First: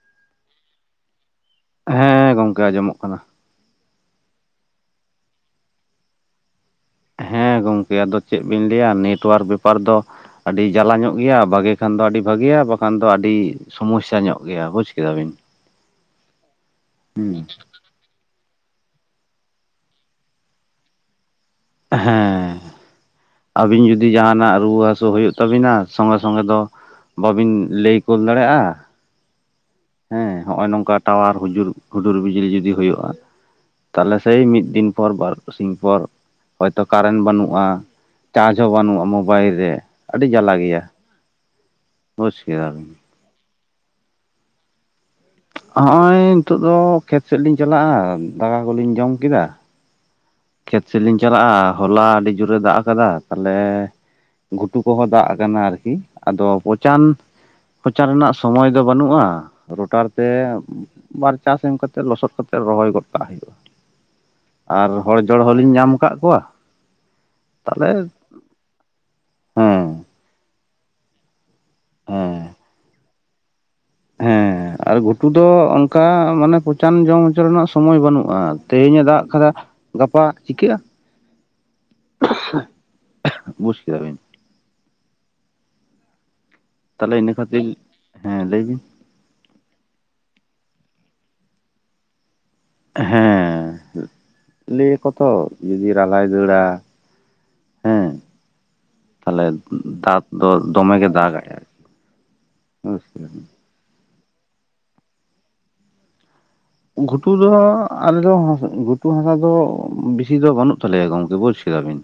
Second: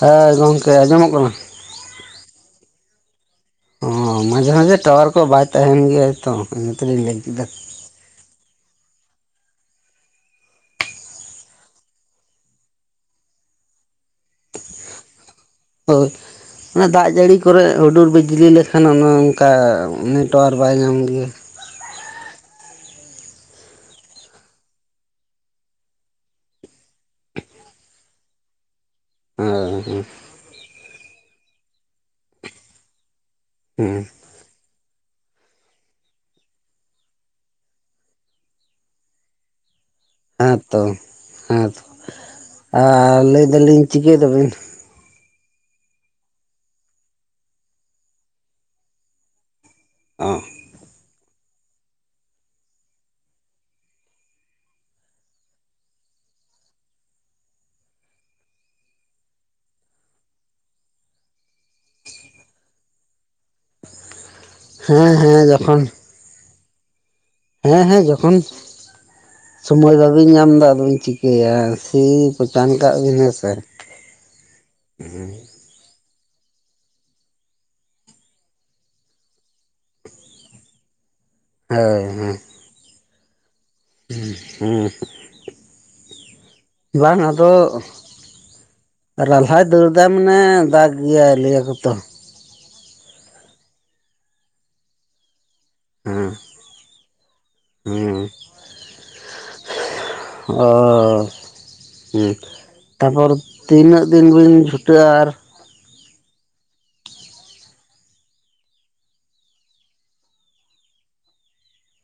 ᱦᱳᱭ ᱜᱚᱢᱠᱮ ᱟᱸᱡᱚᱢᱚᱜ ᱠᱟᱱᱟ᱾ ᱦᱮᱸ ᱜᱚᱢᱠᱮ ᱟᱸᱡᱚᱢᱚᱜ ᱠᱟᱱᱟ᱾ ᱚ ᱢᱟᱡᱷᱮ ᱢᱟᱡᱷᱮ ᱴᱟᱣᱟᱨ ᱠᱚ ᱵᱟᱭ ᱛᱟᱦᱮᱱ ᱜᱮᱭᱟᱭ ᱛᱚ ᱤᱱᱟᱹ ᱛᱮᱞᱤᱧ ᱞᱟᱹᱭ ᱠᱮᱫᱟ᱾ ᱜᱚᱢᱠᱮ ᱟᱫᱚ ᱪᱮᱫ ᱵᱤᱱ ᱞᱟᱹᱭᱟ ᱱᱮᱴᱳᱣᱟᱨᱠ ᱵᱮᱯᱟᱨ ᱫᱚ ᱟᱹᱰᱤ ᱡᱟᱞᱟ ᱧᱚᱜ ᱜᱮᱭᱟ ᱵᱷᱟᱜᱮ ᱠᱷᱟᱱ ᱫᱚ ᱟᱹᱰᱤ ᱵᱷᱟᱹᱜᱤᱭᱟ ᱵᱟᱠᱷᱟᱱ ᱫᱚ ᱟᱹᱰᱤ ᱥᱚᱢᱚᱥᱥᱟ ᱧᱚᱜ ᱜᱮᱭᱟ ᱵᱩᱡᱽ ᱠᱮᱫᱟ ᱵᱤᱱ? ᱦᱳᱭ ᱚᱱᱮ ᱫᱟᱜ ᱡᱟᱹᱲᱤ ᱠᱚᱨᱮ ᱦᱩᱰᱩᱨ ᱵᱤᱡ ᱞᱤ ᱞᱮᱠᱷᱟᱱ ᱚᱱᱮ ᱚᱱᱠᱟ ᱱᱮᱴᱳᱣᱟᱨᱠ ᱵᱟᱭ ᱧᱟᱢ ᱜᱮᱭᱟ᱾ ᱦᱮᱸ ᱟᱹᱵᱤᱱ ᱡᱩᱫᱤ ᱡᱟᱦᱟᱱᱟᱜ ᱨᱩᱣᱟᱹ ᱦᱟᱹᱥᱩ ᱦᱩᱭᱩᱜ ᱛᱟᱵᱤᱱᱟ ᱥᱚᱸᱜᱮ ᱥᱚᱸᱜᱮ ᱫᱚ, ᱵᱟᱵᱤᱱ ᱞᱟᱹᱭ ᱠᱳᱞ ᱫᱟᱲᱮᱭᱟᱜᱼᱟ᱾ ᱦᱮᱸ ᱦᱮ ᱱᱚᱜᱼ ᱱᱚᱝᱠᱟ ᱴᱟᱣᱟᱦᱩᱡᱩᱨ ᱦᱩᱰᱩᱨ ᱵᱤᱡᱽᱞᱤ ᱡᱩᱫᱤ ᱦᱩᱭᱩᱜᱼᱟ ᱦᱮᱸ ᱛᱟᱦᱞᱮ ᱥᱮᱭ ᱢᱤᱫ ᱫᱤᱱ ᱯᱚᱨ ᱵᱟᱨᱥᱤᱧ ᱯᱚᱨ ᱦᱚᱭᱛᱚ ᱠᱟᱨᱮᱱᱴ ᱵᱟᱹᱱᱩᱜᱼᱟ᱾ ᱪᱟᱨᱡᱽ ᱦᱚᱸ ᱵᱟᱹᱱᱩᱜᱼᱟ ᱢᱳᱵᱟᱭᱤᱞ ᱨᱮ᱾ ᱟᱹᱰᱤ ᱦᱮᱸ ᱡᱟᱞᱟ ᱛᱚ ᱜᱮᱭᱟ ᱦᱮᱸ ᱛᱚ ᱵᱩᱡᱽ ᱠᱮᱫᱟᱵᱤᱱ ᱟᱨ ᱞᱟᱹᱭ ᱫᱟᱞᱤᱧ ᱪᱤᱠᱟᱹᱭᱮᱫᱟᱵᱤᱱ? ᱦᱚᱜᱼᱚᱭ ᱱᱤᱛᱳᱜ ᱫᱚ ᱠᱷᱮᱛ ᱥᱮᱫ ᱞᱤᱧ ᱪᱟᱞᱟᱜᱼᱟ ᱫᱟᱠᱟ ᱠᱚᱞᱤᱧ ᱡᱚᱢ ᱠᱮᱫᱟ᱾ ᱚᱸ ᱠᱷᱮᱛ ᱥᱮᱞᱤᱧ ᱪᱟᱞᱟᱜᱼᱟ ᱦᱚᱞᱟ ᱟᱹᱰᱤ ᱡᱳᱨᱮ ᱫᱟᱜ ᱟᱠᱟᱫᱟ᱾ ᱛᱟᱦᱚᱞᱮ ᱜᱷᱩᱴᱩ ᱠᱚᱦᱚᱸ ᱫᱟᱜ ᱟᱠᱟᱱᱟ ᱟᱨᱠᱤ ᱟᱫᱚ ᱯᱚᱪᱟᱱ ᱯᱚᱪᱟᱱ ᱨᱮᱱᱟᱜ ᱥᱚᱢᱚᱭ ᱫᱚ ᱵᱟᱹᱱᱩᱜᱼᱟ ᱨᱚᱴᱟᱨ ᱛᱮ ᱵᱟᱨ ᱪᱟᱥ ᱮᱢ ᱠᱟᱛᱮᱫ ᱞᱚᱥᱚᱫ ᱠᱟᱛᱮᱜ ᱨᱚᱦᱚᱭ ᱜᱚᱫ ᱠᱟᱜ ᱦᱩᱭᱩᱜᱼᱟ᱾ ᱟᱨ ᱦᱚᱲ ᱦᱮᱸ ᱦᱮᱸ ᱡᱚᱲ ᱦᱚᱞᱤᱧ ᱡᱚᱠᱷᱚᱱ ᱧᱟᱢ ᱠᱟᱜ ᱠᱚᱣᱟ, ᱦᱮᱸ ᱛᱟᱦᱚᱞᱮ ᱦᱮᱸ ᱡᱚᱠᱷᱚᱱ ᱦᱮᱸ ᱥᱚᱢᱚᱭ ᱵᱟᱵᱮᱱ ᱧᱟᱢ ᱫᱟ ᱟᱫᱚᱧ ᱪᱤᱠᱟᱹᱭᱟ᱾ ᱥᱤ ᱦᱮᱸ ᱯᱚᱪᱟᱱ ᱠᱟᱜ ᱵᱮᱱ ᱦᱮᱸ ᱥᱮ᱾ ᱦᱮᱸ ᱟᱨ ᱜᱷᱩᱴᱩ ᱫᱚ ᱚᱱᱠᱟ ᱢᱟᱱᱮ ᱯᱚᱪᱟᱱ ᱡᱚᱢ ᱦᱚᱪᱚ ᱨᱮᱱᱟᱜ ᱥᱚᱢᱚᱭ ᱵᱟᱹᱱᱩᱜᱼᱟ, ᱛᱮᱦᱮᱧ ᱮ ᱫᱟᱜ ᱠᱟᱫᱟ ᱜᱟᱯᱟ ᱪᱤᱠᱟᱹᱜᱼᱟ? ᱦᱳᱭ ᱦᱮᱸ [unintelligible] [unintelligible] ᱛᱟᱦᱚᱞᱮ ᱵᱟᱝ ᱤᱱᱟᱹ ᱟᱫᱚ ᱠᱷᱟᱹᱛᱤᱨ ᱦᱮᱸ ᱞᱟᱹᱭ ᱵᱤᱱ ᱨᱟᱞᱦᱟᱭ ᱫᱟᱹᱲᱫᱟ ᱢᱟᱱᱮ ᱫᱟᱜ ᱜᱮᱭᱟᱭ ᱞᱟᱹᱭᱟᱠᱚᱛᱚ ᱦᱮᱸ ᱞᱟᱹᱭ ᱟᱠᱚ ᱛᱚ ᱡᱩᱫᱤ ᱨᱟᱞᱦᱟᱭ ᱫᱟᱹᱲᱟ ᱦᱮᱸ ᱦᱩᱸ ᱛᱟᱦᱚᱞᱮ ᱫᱟᱛ ᱚᱻ ᱟᱨᱠᱤ ᱛᱟᱯᱚᱨ ᱛᱤᱱᱟᱹᱜ ᱫᱤᱱ ᱵᱤᱱ ᱪᱷᱩᱴᱟᱹᱜᱼᱟ ᱟᱨ ᱜᱷᱩᱴᱩ ᱫᱚ ᱟᱞᱮ ᱫᱚ ᱜᱷᱩᱴᱩ ᱦᱟᱥᱟ ᱫᱚ ᱵᱤᱥᱤ ᱫᱚ ᱵᱟᱹᱱᱩᱜ ᱛᱟᱞᱮᱭᱟ ᱜᱚᱝᱠᱮ ᱵᱩᱡᱽ ᱠᱮᱫᱟᱵᱤᱱ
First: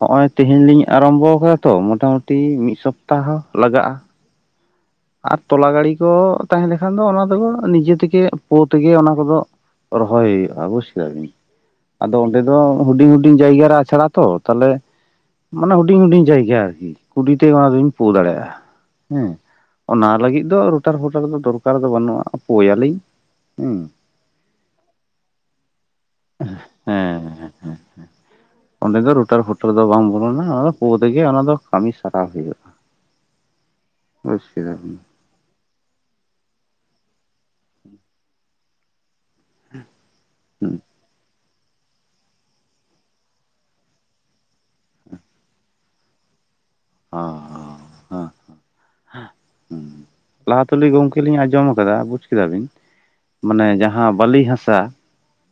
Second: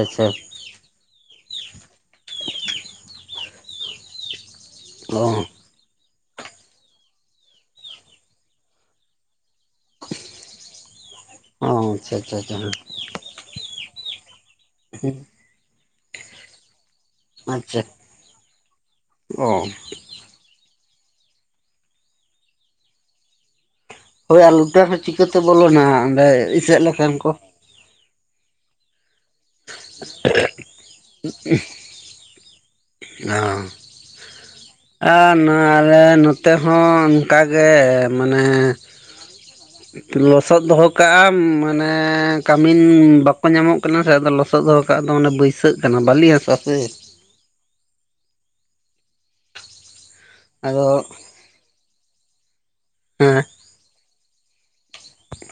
ᱟᱪᱪᱷᱟ ᱛᱮᱦᱮᱧ ᱞᱤᱧ ᱟᱨᱚᱢᱵᱚᱠᱟᱫᱟ ᱛᱚ ᱢᱚᱴᱟᱢᱩᱴᱤ ᱢᱤᱫ ᱥᱚᱯᱛᱟᱦᱚ ᱞᱟᱜᱟᱼᱟ ᱟᱨ ᱚ ᱛᱚᱞᱟ ᱜᱟᱲᱤ ᱠᱚ ᱛᱟᱦᱮᱸ ᱞᱮᱠᱷᱟᱱ ᱫᱚ ᱚᱱᱟ ᱫᱚ ᱱᱤᱡᱮ ᱛᱮᱜᱮ ᱯᱳ ᱛᱮᱜᱮ ᱚᱱᱟ ᱠᱚᱫᱚ ᱨᱚᱦᱚᱭ ᱦᱩᱭᱩᱜᱼᱟ ᱵᱩᱡ ᱠᱮᱫᱟ ᱵᱤᱱ ᱚ ᱟᱪᱪᱷᱟ ᱟᱫᱚ ᱟᱪᱪᱷᱟ ᱚᱸᱰᱮ ᱫᱚ ᱟᱪᱪᱷᱟ ᱦᱩᱰᱤᱧ ᱦᱩᱰᱤᱧ ᱡᱟᱭᱜᱟ ᱨᱮ ᱟᱪᱷᱚᱲᱟ ᱛᱚ ᱛᱟᱦᱚᱞᱮ ᱢᱟᱱᱮ ᱦᱩᱰᱤᱧ ᱦᱩᱰᱤᱧ ᱡᱟᱭᱜᱟ ᱟᱨᱠᱤ ᱠᱩᱰᱤᱛᱮ ᱟᱪᱪᱷᱟ ᱢᱟᱵᱤᱱ ᱯᱳ ᱫᱟᱲᱮᱭᱟᱜᱼᱟ ᱦᱩᱸ ᱚ ᱚᱱᱟ ᱞᱟᱹᱜᱤᱫ ᱫᱚ ᱨᱳᱴᱟᱨ ᱯᱷᱚᱴᱟᱨ ᱫᱚ ᱫᱚᱨᱠᱟᱨ ᱫᱚ ᱵᱟᱹᱱᱩᱜᱼᱟ ᱯᱳᱭᱟᱞᱤᱧ ᱦᱩᱸ ᱦᱳᱭ ᱟᱨ ᱞᱩᱴᱟᱹ ᱦᱚᱸ ᱪᱤᱠᱟᱹᱛᱮ ᱵᱚᱞᱚᱱᱟ ᱚᱸᱰᱮ ᱤᱥᱟᱹᱜ ᱞᱮᱠᱷᱟᱱ ᱦᱮᱸ ᱠᱚ ᱦᱮᱸ᱾ ᱚᱸᱰᱮ ᱫᱚ ᱨᱩᱴᱟᱨ ᱯᱷᱩᱴᱟᱨ ᱫᱚ ᱵᱟᱝ ᱵᱚᱞᱚᱱᱟ ᱚᱱᱟ ᱯᱳ ᱛᱮᱜᱮ ᱚᱱᱟ ᱫᱚ ᱠᱟᱹᱢᱤ ᱥᱟᱨᱟᱣ ᱦᱩᱭᱩᱜᱼᱟ ᱚ ᱵᱩᱡᱠᱮᱫᱟᱢ ᱟᱨ ᱱᱚ ᱟᱞᱮ ᱱᱚᱛᱮ ᱦᱚᱸ ᱚᱱᱠᱟᱜᱮ ᱢᱟᱱᱮ ᱞᱚᱥᱚᱫ ᱦᱩᱸ ᱫᱚᱦᱚ ᱠᱟᱜᱼᱟᱢ ᱢᱟᱱᱮ ᱠᱟᱹᱢᱤᱱ ᱵᱟᱠᱚ ᱧᱟᱢᱚᱜ ᱠᱟᱱᱟ ᱥᱮ ᱟᱫᱚ ᱞᱚᱥᱚᱫ ᱫᱚᱦᱚ ᱠᱟᱜ ᱫᱚ ᱢᱟᱱᱮ ᱵᱟᱹᱭᱥᱟᱹᱜ ᱠᱟᱱᱟ ᱵᱟᱹᱞᱤ ᱦᱟᱥᱟ ᱥᱮ ᱚ ᱦᱚᱸ [unintelligible] ᱞᱟᱦᱟ ᱟᱫᱚ ᱛᱮᱞᱤ ᱜᱚᱢᱠᱮ ᱞᱤᱧ ᱟᱸᱡᱚᱢᱟ [unintelligible] ᱵᱩᱡ ᱠᱮᱫᱟ ᱵᱤᱱ ᱦᱮᱸ ᱢᱟᱱᱮ ᱡᱟᱦᱟᱸ ᱵᱟᱹᱞᱤ ᱦᱟᱥᱟ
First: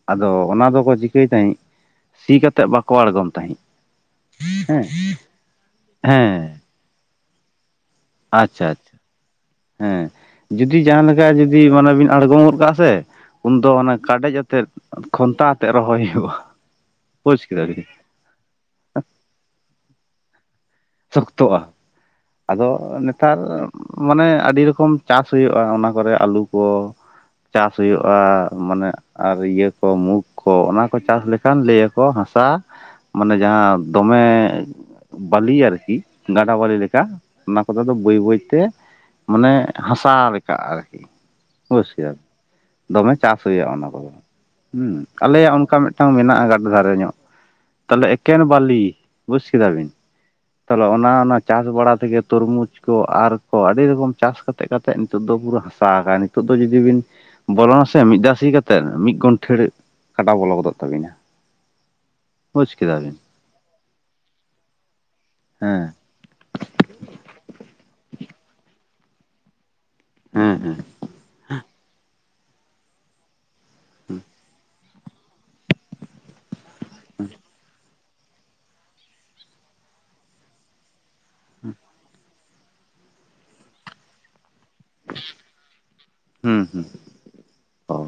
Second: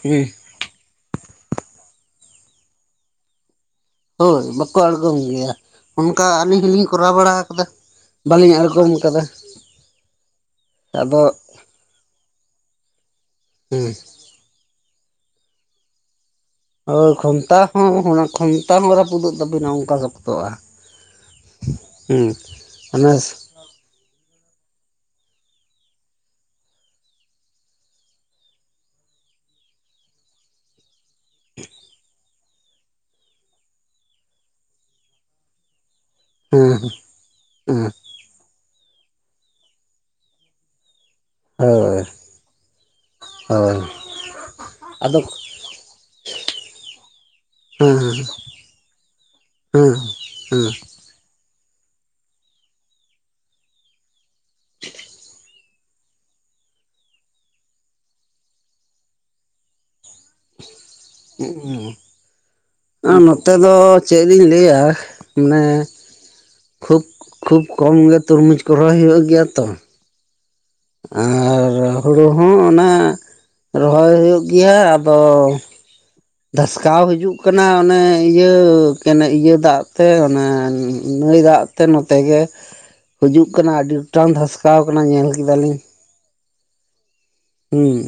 ᱦᱮᱸ ᱟᱫᱚ ᱚᱱᱟ ᱫᱚᱠᱚ ᱪᱤᱠᱟᱹᱭ ᱛᱟᱦᱮᱸᱜ ᱥᱤ ᱠᱟᱛᱮᱜ ᱵᱟᱠᱚ ᱟᱲᱜᱚᱢ ᱛᱟᱦᱮᱸᱜ ᱦᱳᱭ ᱵᱟᱠᱚ ᱟᱬᱜᱚᱢ ᱜᱮᱭᱟ ᱚᱱᱠᱟ ᱦᱮᱸ ᱟᱹᱞᱤᱧ ᱦᱚᱸᱞᱤᱧ ᱠᱚᱨᱟᱣ ᱵᱟᱲᱟ ᱠᱟᱫᱟ ᱵᱟᱹᱞᱤᱧ ᱟᱪᱪᱷᱟ ᱟᱪᱪᱷᱟ ᱟᱬᱜᱚᱢ ᱟᱠᱟᱫᱟ ᱦᱮᱸ ᱡᱩᱫᱤ ᱡᱟᱦᱟᱸ ᱟᱫᱚ ᱞᱮᱠᱟ ᱡᱩᱫᱤ ᱢᱟᱱᱮ ᱵᱤᱱ ᱟᱬᱜᱚᱢ ᱜᱚᱫ ᱠᱟᱜᱼᱟ ᱥᱮ ᱩᱱᱫᱚ ᱦᱮᱸ ᱦᱟᱱᱮ ᱠᱟᱰᱮᱡ ᱟᱛᱮᱫ ᱠᱷᱚᱱᱛᱟ ᱟᱛᱮᱜ ᱨᱚᱦᱚᱭ ᱦᱩᱭᱩᱜᱼᱟ ᱦᱳᱭ ᱵᱩᱡᱽ ᱠᱷᱚᱱᱛᱟ ᱠᱮᱫᱟ ᱵᱤᱱ ᱦᱚᱸ ᱚᱱᱟ ᱠᱷᱚᱱᱛᱟ ᱦᱚᱸ ᱨᱟᱹᱯᱩᱫᱚᱜ ᱛᱟᱵᱤᱱᱟ ᱚᱱᱠᱟ ᱥᱚᱠᱛᱚᱜᱼᱟ ᱥᱚᱠᱛᱚᱜᱼᱟ ᱦᱮᱸ ᱟᱫᱚ ᱚᱱᱟ ᱱᱮᱛᱟᱨ ᱢᱟᱱᱮ ᱟᱹᱰᱤ ᱨᱚᱠᱚᱢ ᱪᱟᱥ ᱦᱩᱭᱩᱜᱼᱟ ᱚᱱᱟ ᱠᱚᱨᱮ ᱟᱹᱞᱩ ᱠᱚ ᱪᱟᱥ ᱦᱩᱭᱩᱜᱼᱟ ᱢᱟᱱᱮ ᱟᱨ ᱤᱭᱟᱹ ᱠᱚ ᱢᱩᱠ ᱠᱚ ᱚᱱᱟ ᱠᱚ ᱪᱟᱥ ᱞᱮᱠᱷᱟᱱ ᱞᱟᱹ ᱟᱠᱚ ᱦᱟᱥᱟ ᱢᱟᱱᱮ ᱡᱟᱦᱟᱸ ᱫᱚᱢᱮ ᱵᱟᱹᱞᱤ ᱟᱨᱠᱤ ᱜᱟᱰᱟ ᱵᱟᱞᱤ ᱦᱮᱸ ᱞᱮᱠᱟ ᱚᱱᱟ ᱠᱚᱫᱚ ᱦᱮᱸ ᱫᱚ ᱵᱟᱹᱭ ᱵᱟᱹᱭᱛᱮ ᱢᱟᱱᱮ ᱦᱟᱥᱟ ᱞᱮᱠᱟ ᱟᱨᱠᱤ ᱦᱳᱭ [unintelligible] ᱫᱚᱢᱮ ᱪᱟᱥ ᱦᱩᱭᱩᱜᱼᱟ ᱦᱳᱭ ᱚᱱᱟ ᱠᱚᱫᱚ ᱦᱸ ᱟᱫᱚ ᱟᱞᱮᱭᱟᱜ ᱚᱱᱠᱟ ᱢᱤᱫᱴᱟᱝ ᱢᱮᱱᱟᱜᱼᱟ ᱜᱟᱰ ᱫᱷᱟᱨᱮ ᱧᱚᱜ ᱛᱟᱦᱚᱞᱮ ᱦᱮᱸ ᱮᱠᱮᱱ ᱵᱟᱞᱤ ᱵᱩᱡᱽ ᱠᱮᱫᱟ ᱵᱤᱱ ᱦᱮᱸ ᱛᱟᱦᱚᱞᱮ ᱚᱱᱟ ᱚᱱᱟ ᱪᱟᱥ ᱵᱟᱲᱟ ᱛᱮᱜᱮ ᱛᱚᱨᱢᱩᱡᱽ ᱠᱚ ᱟᱨ ᱠᱚ ᱟᱹᱰᱤ ᱨᱚᱠᱚᱢ ᱪᱟᱥ ᱠᱟᱛᱮ ᱠᱟᱛᱮᱫ ᱱᱤᱛᱚᱜ ᱫᱚ ᱯᱩᱨᱟᱹ ᱦᱟᱥᱟ ᱟᱠᱼ ᱱᱤᱛᱚᱜ ᱫᱚ ᱡᱩᱫᱤ ᱵᱤᱱ ᱵᱚᱞᱚᱱᱟᱥᱮ ᱢᱤᱫ ᱫᱷᱟᱣ ᱥᱤ ᱠᱟᱛᱮᱫ ᱢᱤᱫ ᱜᱚᱱᱴᱷᱮᱲ ᱠᱟᱴᱟ ᱵᱚᱞᱚ ᱜᱚᱫᱚᱜ ᱛᱟᱵᱤᱱᱟ ᱠᱮᱫᱟ [unintelligible] ᱵᱤᱱ ᱟᱨ ᱱᱚᱼᱼ ᱱᱚᱛᱮ ᱫᱚ ᱪᱮᱫ ᱠᱤᱧ ᱞᱟᱹᱭᱟ ᱢᱟᱱᱮ ᱦᱮᱸ ᱠᱷᱩᱵ ᱠᱷᱩᱵ ᱠᱚᱢ ᱜᱮ ᱛᱚᱨᱢᱩᱡᱽ ᱠᱚ ᱨᱚᱦᱚᱭ ᱦᱩᱭᱩᱜ ᱜᱮᱭᱟ ᱛᱚ ᱦᱮᱸ ᱦᱮᱸ ᱟᱨ ᱦᱩᱲᱩ ᱦᱚᱸ ᱚᱱᱟ ᱨᱚᱦᱚᱭ ᱦᱩᱭᱩᱜ ᱜᱮᱭᱟ ᱟᱫᱚ ᱫᱷᱟᱥᱠᱟᱣ ᱦᱤᱡᱩᱜ ᱠᱟᱱᱟ ᱚᱱᱮ ᱤᱭᱟᱹ ᱤᱭᱟᱹ ᱫᱟᱜ ᱛᱮ ᱚᱱᱮ ᱱᱟᱹᱭ ᱫᱟᱜ ᱛᱮ ᱱᱚᱛᱮ ᱜᱮ ᱦᱤᱡᱩᱜ ᱠᱟᱱᱟ ᱟᱹᱰᱤ ᱜᱚᱴᱟᱝ ᱫᱷᱟᱥᱠᱟᱣ ᱟᱠᱟᱱᱟ ᱧᱮᱞ ᱠᱮᱫᱟᱞᱤᱧ ᱦᱩᱸ ᱦᱩᱸ ᱚ ᱦᱩᱸ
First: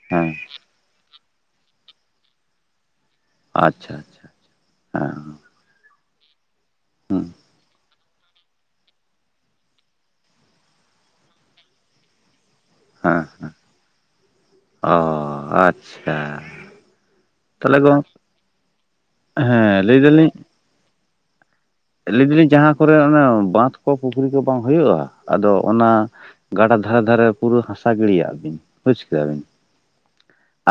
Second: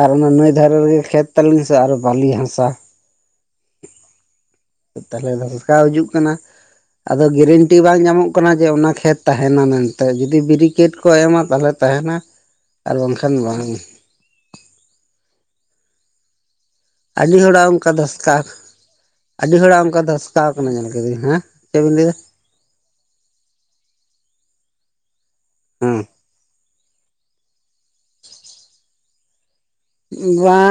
ᱟᱨ ᱚᱱᱟ ᱦᱮᱸ ᱱᱟᱹᱭ ᱫᱷᱟᱨᱮ ᱨᱮᱜᱮ ᱠᱷᱮᱛ ᱛᱟᱹᱞᱤᱧ ᱥᱮ ᱟᱨᱦᱚ ᱵᱟᱹᱞᱤ ᱦᱟᱥᱟ ᱟᱪᱪᱷᱟ ᱟᱪᱪᱷᱟ ᱦᱮᱸ ᱛᱟᱦᱚᱞᱮ ᱫᱷᱟᱥᱠᱟᱣ ᱦᱤᱡᱩᱜ ᱠᱟᱱᱟ ᱟᱫᱚ ᱦᱩᱸ ᱜᱮᱨᱮᱱᱴᱤ ᱵᱟᱝ ᱧᱟᱢᱚᱜ ᱠᱟᱱᱟ ᱠᱟᱱᱟ ᱡᱮ ᱚᱱᱟ ᱠᱷᱮᱛ ᱛᱟᱦᱮᱱᱟ ᱢᱮᱱᱛᱮ ᱡᱩᱫᱤ ᱵᱮᱨᱤᱠᱮᱴ ᱠᱚ ᱮᱢᱟ ᱛᱟᱦᱚᱞᱮ ᱛᱟᱦᱮᱱᱟ ᱟᱨ ᱦᱮᱸ ᱵᱟᱝᱠᱷᱟᱱ ᱦᱮᱸ ᱵᱟᱝ ᱚ ᱟᱪᱪᱷᱟ ᱟᱹᱰᱤ ᱦᱚᱲᱟᱜ ᱛᱟᱦᱚᱞᱮ ᱚᱱᱠᱟ ᱜᱚᱝ ᱫᱷᱟᱥᱠᱟᱣ ᱾ ᱟᱹᱰᱤ ᱦᱚᱲᱟᱜ ᱦᱮᱸ ᱞᱟᱹᱭ ᱚᱱᱠᱟ ᱫᱟᱞᱤᱧ ᱫᱷᱟᱥᱠᱟᱣ ᱟᱠᱟᱱᱟ ᱧᱮᱞ ᱠᱟᱹᱫᱟᱹᱧ ᱾ ᱦᱮᱸ? ᱪᱮᱫ ᱵᱤᱱ ᱞᱟᱹᱭᱫᱟ ᱞᱟᱹᱭ ᱫᱟᱞᱤᱧ ᱡᱟᱦᱟᱸ ᱠᱚᱨᱮ ᱚᱱ ᱵᱟᱸᱫᱷ ᱠᱚ ᱯᱩᱠᱷᱨᱤ ᱠᱚ ᱵᱟᱝ ᱦᱩᱭᱩᱜᱼᱟ ᱟᱫᱚ ᱚᱱᱟ ᱦᱮᱸ ᱜᱟᱰᱟ ᱫᱷᱟᱨᱮ ᱫᱷᱟᱨᱮ ᱯᱩᱨᱟᱹ ᱦᱟᱥᱟ ᱜᱤᱲᱤᱭᱟᱜ ᱵᱤᱱ ᱵᱩᱡᱽ ᱠᱮᱫᱟ ᱵᱤᱱ